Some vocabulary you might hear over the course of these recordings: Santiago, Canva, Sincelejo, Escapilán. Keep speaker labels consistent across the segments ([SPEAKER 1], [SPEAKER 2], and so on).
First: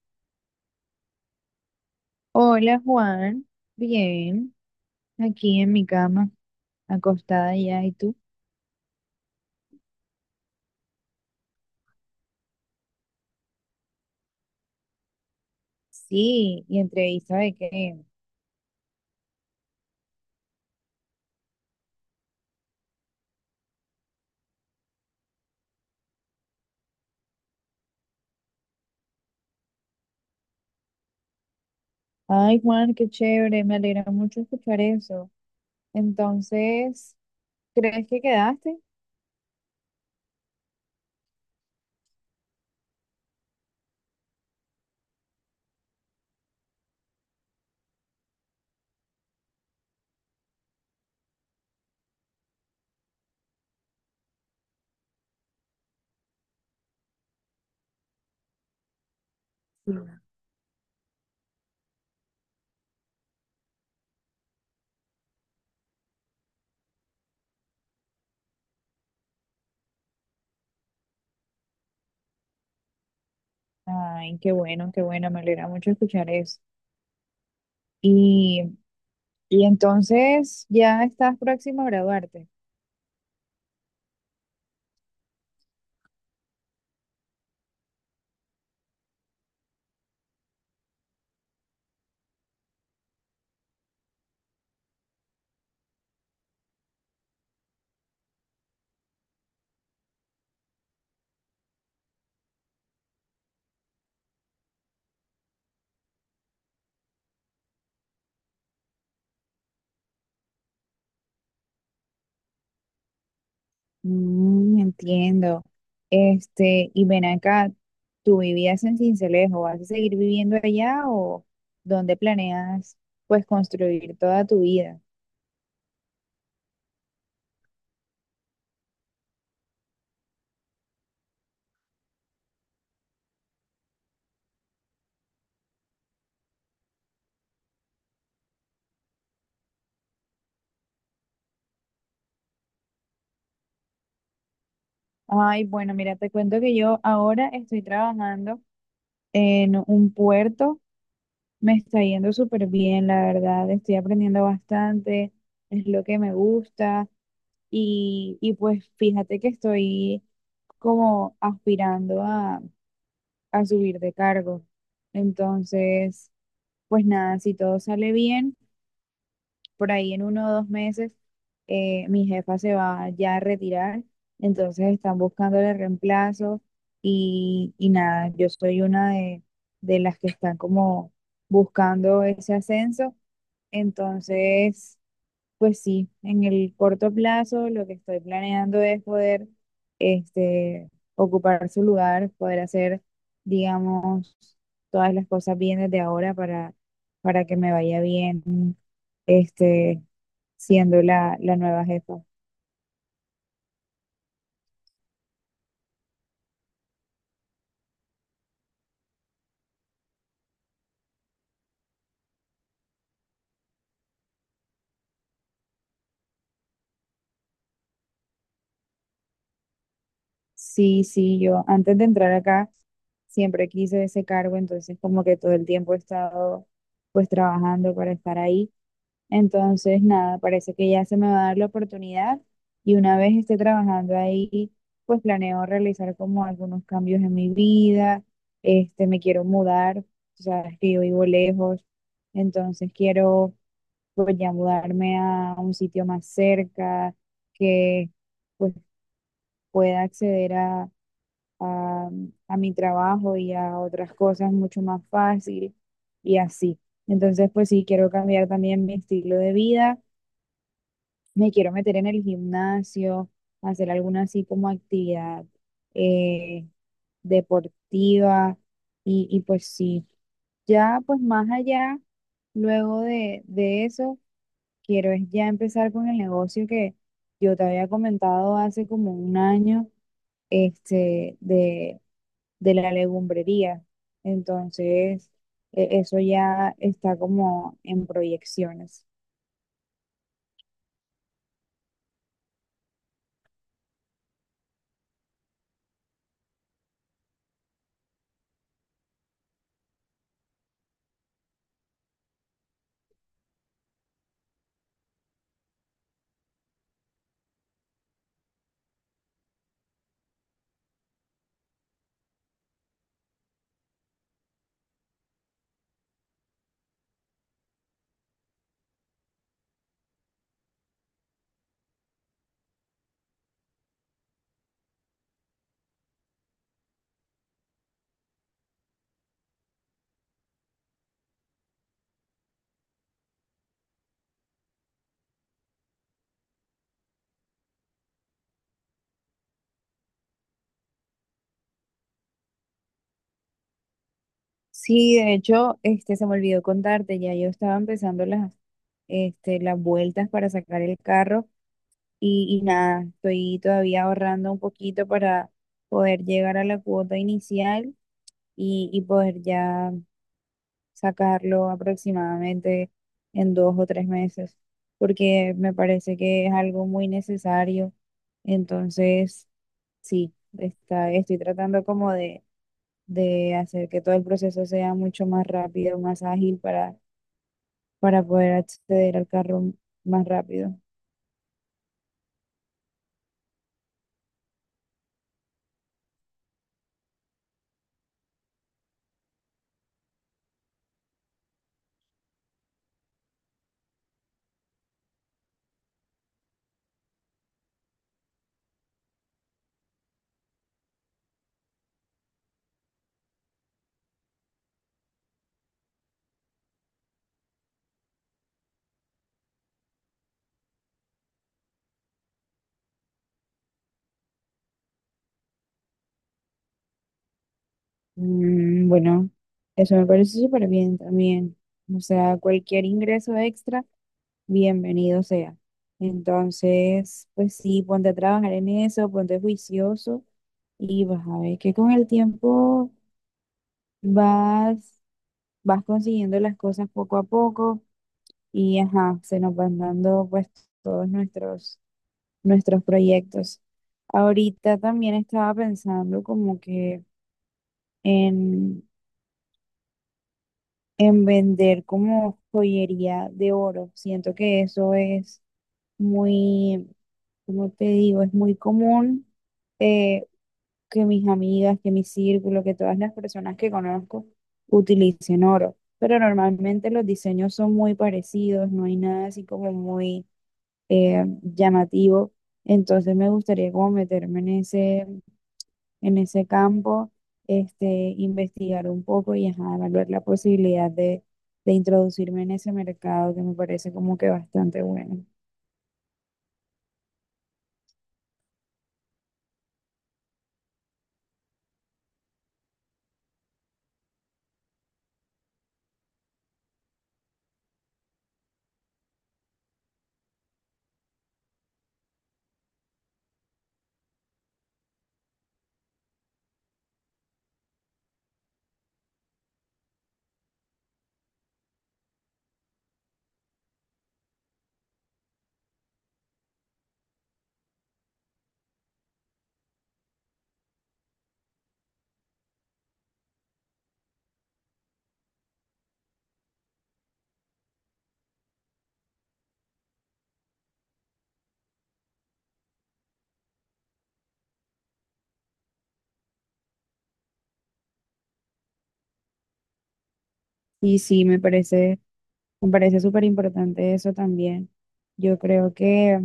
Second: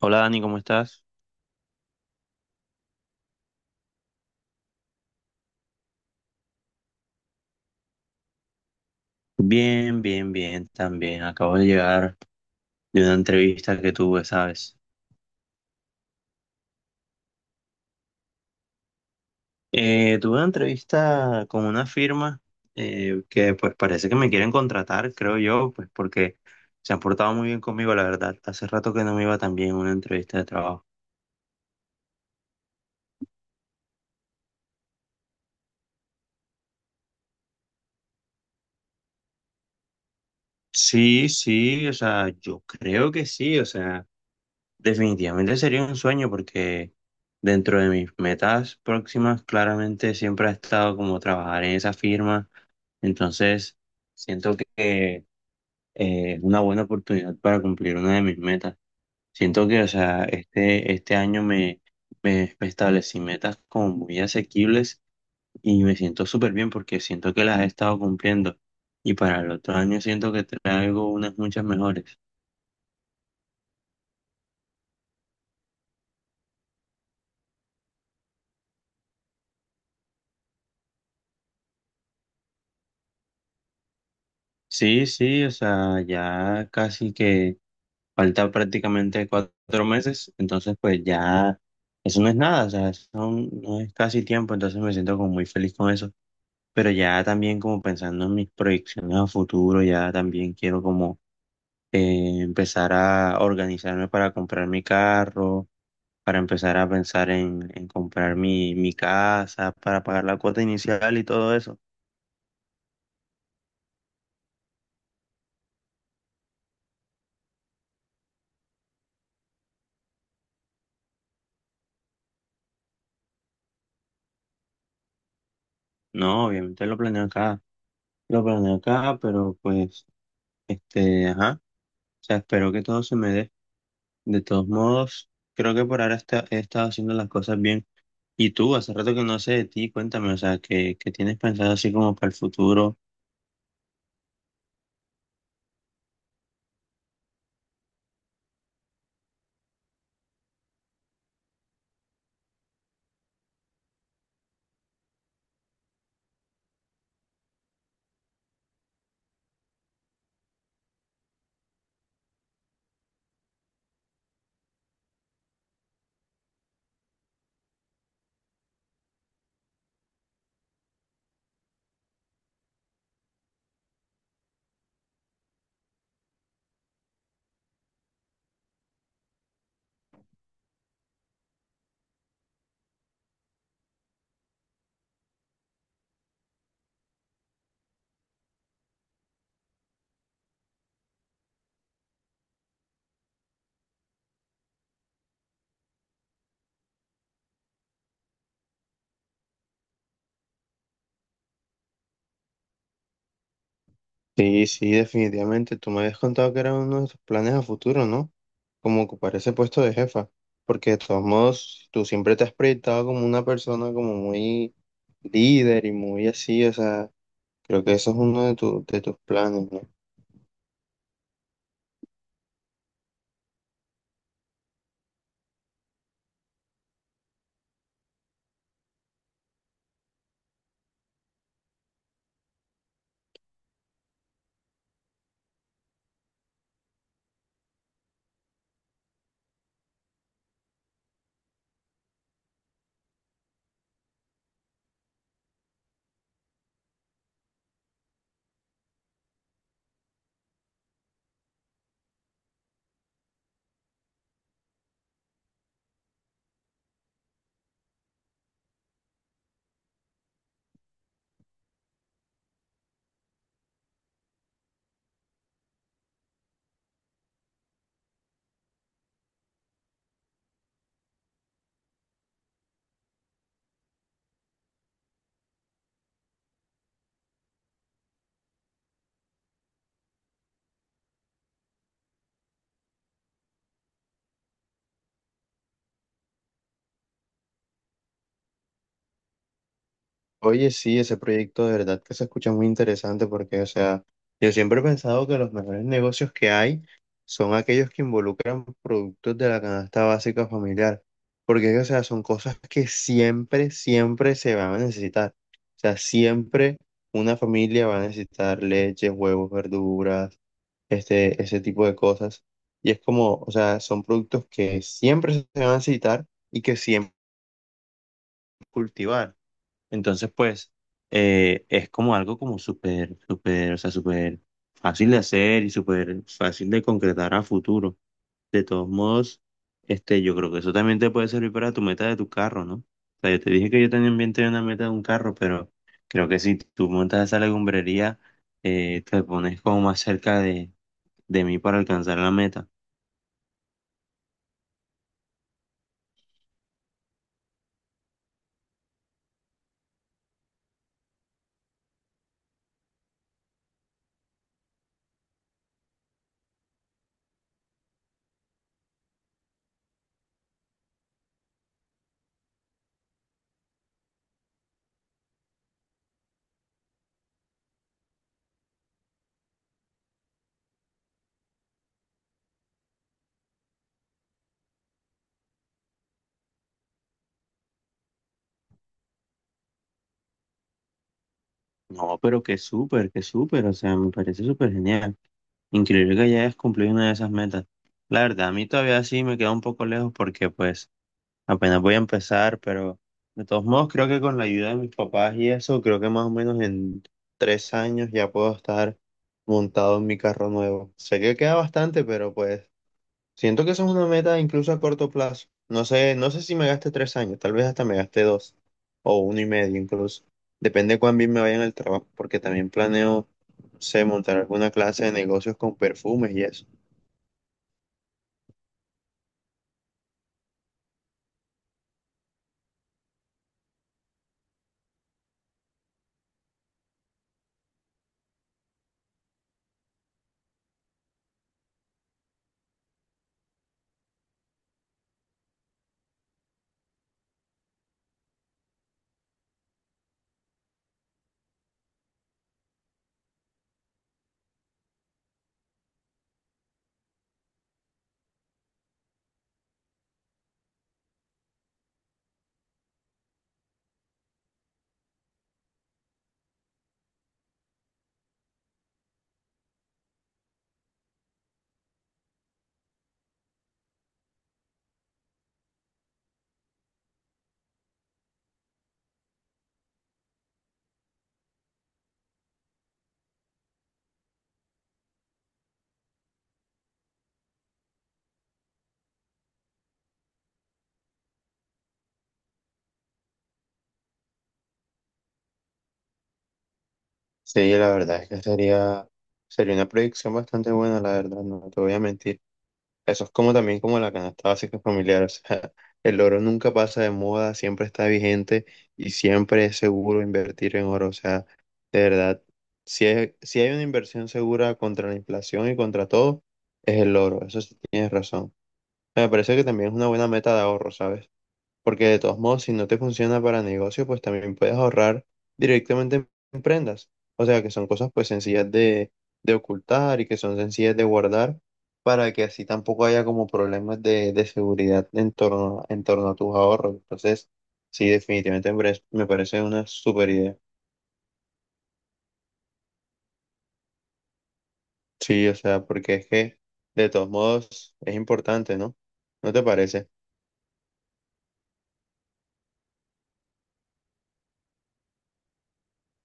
[SPEAKER 1] Hola Dani, ¿cómo estás?
[SPEAKER 2] Hola Juan, bien, aquí en mi cama, acostada ya, ¿y tú?
[SPEAKER 1] Bien, bien, bien, también. Acabo de llegar de una entrevista que tuve, ¿sabes?
[SPEAKER 2] Sí, ¿y entrevista de qué?
[SPEAKER 1] Tuve una entrevista con una firma que pues parece que me quieren contratar, creo yo, pues porque se han portado muy bien conmigo, la verdad. Hace rato que no me iba tan bien en una entrevista de trabajo.
[SPEAKER 2] Ay Juan, qué chévere, me alegra mucho escuchar eso. Entonces, ¿crees que quedaste?
[SPEAKER 1] Sí, sí, o sea, yo creo que sí, o sea, definitivamente sería un sueño porque dentro de mis metas próximas claramente siempre ha estado como trabajar en esa firma. Entonces, siento que es una buena oportunidad para cumplir una de mis metas. Siento que, o
[SPEAKER 2] Sí.
[SPEAKER 1] sea, este año me establecí metas como muy asequibles y me siento súper bien porque siento que las he estado cumpliendo. Y para el otro año siento que traigo unas muchas mejores.
[SPEAKER 2] Ay, qué bueno, me alegra mucho escuchar eso. Y, y entonces, ¿ya estás próximo a graduarte?
[SPEAKER 1] Sí, sí, o sea, ya casi que falta prácticamente 4 meses, entonces pues ya eso no es nada, o sea, eso no es casi tiempo, entonces me siento como muy feliz con eso. Pero ya también como pensando en mis proyecciones a futuro, ya también quiero como empezar a organizarme para comprar mi carro, para empezar a pensar en comprar mi casa, para pagar la cuota inicial y todo eso.
[SPEAKER 2] Mm, entiendo. Este, y ven acá, ¿tú vivías en Sincelejo? ¿Vas a seguir viviendo allá o dónde planeas pues construir toda tu vida?
[SPEAKER 1] No, obviamente lo planeo acá, pero pues, este, ajá, o sea, espero que todo se me dé. De todos modos, creo que por ahora he estado haciendo las cosas bien. Y tú, hace rato que no sé de ti, cuéntame, o sea, ¿qué tienes pensado así como para el futuro?
[SPEAKER 2] Ay, bueno, mira, te cuento que yo ahora estoy trabajando en un puerto. Me está yendo súper bien, la verdad. Estoy aprendiendo bastante, es lo que me gusta. Y pues fíjate que estoy como aspirando a subir de cargo. Entonces, pues nada, si todo sale bien, por ahí en 1 o 2 meses mi jefa se va ya a retirar, entonces están buscándole reemplazo y nada, yo soy una de las que están como buscando ese ascenso, entonces pues sí, en el corto plazo lo que estoy planeando es poder este, ocupar su lugar, poder hacer, digamos, todas las cosas bien desde ahora para que me vaya bien este, siendo la nueva jefa.
[SPEAKER 1] Sí, sí, definitivamente. Tú me habías contado que era uno de tus planes a futuro, ¿no? Como ocupar ese puesto de jefa. Porque de todos modos, tú siempre te has proyectado como una persona como muy líder y muy así. O sea, creo que eso es uno de, de tus planes, ¿no?
[SPEAKER 2] Sí, sí, yo antes de entrar acá siempre quise ese cargo, entonces como que todo el tiempo he estado pues trabajando para estar ahí. Entonces, nada, parece que ya se me va a dar la oportunidad y una vez esté trabajando ahí, pues planeo realizar como algunos cambios en mi vida, este, me quiero mudar, o sea, es que yo vivo lejos, entonces quiero pues ya mudarme a un sitio más cerca, que pues pueda acceder a, a mi trabajo y a otras cosas mucho más fácil y así. Entonces, pues sí, quiero cambiar también mi estilo de vida. Me quiero meter en el gimnasio, hacer alguna así como actividad eh, deportiva y pues sí, ya pues más allá, luego de eso, quiero es ya empezar con el negocio que yo te había comentado hace como un año, este, de la legumbrería. Entonces, eso ya está como en proyecciones.
[SPEAKER 1] Oye, sí, ese proyecto de verdad que se escucha muy interesante porque, o sea, yo siempre he pensado que los mejores negocios que hay son aquellos que involucran productos de la canasta básica familiar, porque, o sea, son cosas que siempre, siempre se van a necesitar. O sea, siempre una familia va a necesitar leche, huevos, verduras, este, ese tipo de cosas. Y es como, o sea, son productos que siempre se van a necesitar y que siempre cultivar. Entonces, pues, es como algo como súper, súper, o sea, súper fácil de hacer y súper fácil de concretar a futuro. De todos modos, este, yo creo que eso también te puede servir para tu meta de tu carro, ¿no? O sea, yo te dije que yo también tenía una meta de un carro, pero creo que si tú montas esa legumbrería, te pones como más cerca de mí para alcanzar la meta.
[SPEAKER 2] Sí, de hecho, este se me olvidó contarte, ya yo estaba empezando las, este, las vueltas para sacar el carro y nada, estoy todavía ahorrando un poquito para poder llegar a la cuota inicial y poder ya sacarlo aproximadamente en 2 o 3 meses, porque me parece que es algo muy necesario. Entonces, sí, estoy tratando como de hacer que todo el proceso sea mucho más rápido, más ágil para, poder acceder al carro más rápido.
[SPEAKER 1] No, pero que súper, o sea, me parece súper genial. Increíble que ya hayas cumplido una de esas metas. La verdad, a mí todavía sí me queda un poco lejos porque pues apenas voy a empezar, pero de todos modos creo que con la ayuda de mis papás y eso, creo que más o menos en 3 años ya puedo estar montado en mi carro nuevo. Sé que queda bastante, pero pues siento que eso es una meta incluso a corto plazo. No sé, no sé si me gaste 3 años, tal vez hasta me gaste dos o uno y medio incluso. Depende de cuán bien me vaya en el trabajo, porque también planeo, no sé, montar alguna clase de negocios con perfumes y eso.
[SPEAKER 2] Mm, bueno, eso me parece súper bien también. O sea, cualquier ingreso extra, bienvenido sea. Entonces, pues sí, ponte a trabajar en eso, ponte juicioso y vas a ver que con el tiempo vas, vas consiguiendo las cosas poco a poco y ajá, se nos van dando pues todos nuestros proyectos. Ahorita también estaba pensando como que en, en vender como joyería de oro. Siento que eso es muy, como te digo, es muy común eh, que mis amigas, que mi círculo, que todas las personas que conozco utilicen oro. Pero normalmente los diseños son muy parecidos, no hay nada así como muy llamativo. Entonces me gustaría como meterme en ese campo, este, investigar un poco y ajá, evaluar la posibilidad de introducirme en ese mercado que me parece como que bastante bueno.
[SPEAKER 1] Sí, la verdad es que sería una proyección bastante buena, la verdad, no te voy a mentir. Eso es como también como la canasta básica familiar. O sea, el oro nunca pasa de moda, siempre está vigente y siempre es seguro invertir en oro. O sea, de verdad, si hay una inversión segura contra la inflación y contra todo, es el oro. Eso sí tienes razón. Me parece que también es una buena meta de ahorro, ¿sabes? Porque de todos modos, si no te funciona para negocio, pues también puedes ahorrar directamente en prendas. O sea, que son cosas pues sencillas de ocultar y que son sencillas de guardar para que así tampoco haya como problemas de seguridad en torno a tus ahorros. Entonces, sí, definitivamente me parece una super idea. Sí, o sea, porque es que de todos modos es importante, ¿no? ¿No te parece?
[SPEAKER 2] Y sí, me parece súper importante eso también. Yo creo que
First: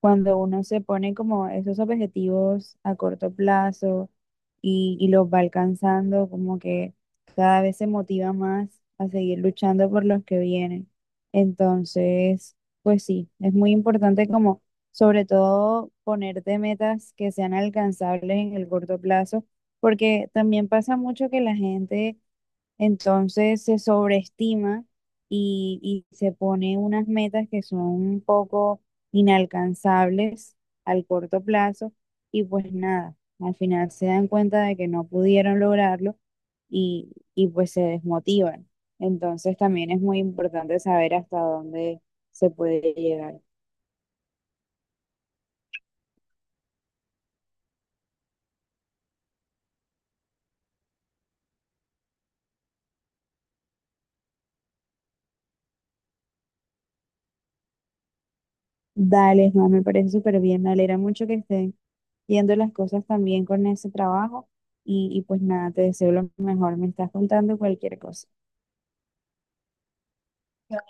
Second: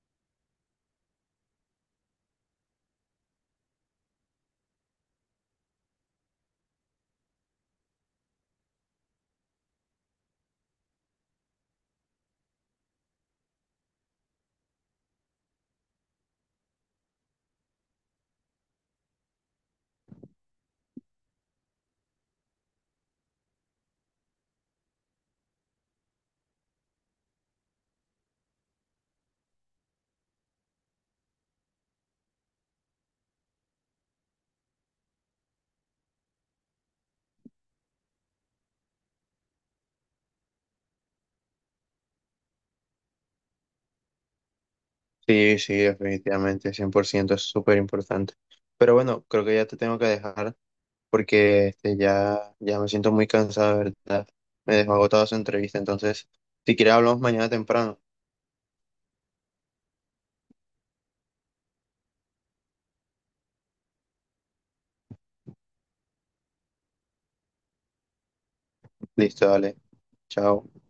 [SPEAKER 2] cuando uno se pone como esos objetivos a corto plazo y los va alcanzando, como que cada vez se motiva más a seguir luchando por los que vienen. Entonces, pues sí, es muy importante como, sobre todo, ponerte metas que sean alcanzables en el corto plazo, porque también pasa mucho que la gente entonces se sobreestima y, y se pone unas metas que son un poco inalcanzables al corto plazo y pues nada, al final se dan cuenta de que no pudieron lograrlo y pues se desmotivan. Entonces también es muy importante saber hasta dónde se puede llegar.
[SPEAKER 1] Sí, sí, definitivamente, 100% es súper importante. Pero bueno, creo que ya te tengo que dejar. Porque este, ya me siento muy cansado, de ¿verdad? Me dejó agotada su entrevista, entonces, si quieres hablamos mañana temprano.
[SPEAKER 2] Dale, Juan, me parece súper bien, me alegra mucho que estén yendo las cosas también con ese trabajo y pues nada, te deseo lo mejor, me estás contando cualquier cosa.
[SPEAKER 1] Listo, dale. Chao.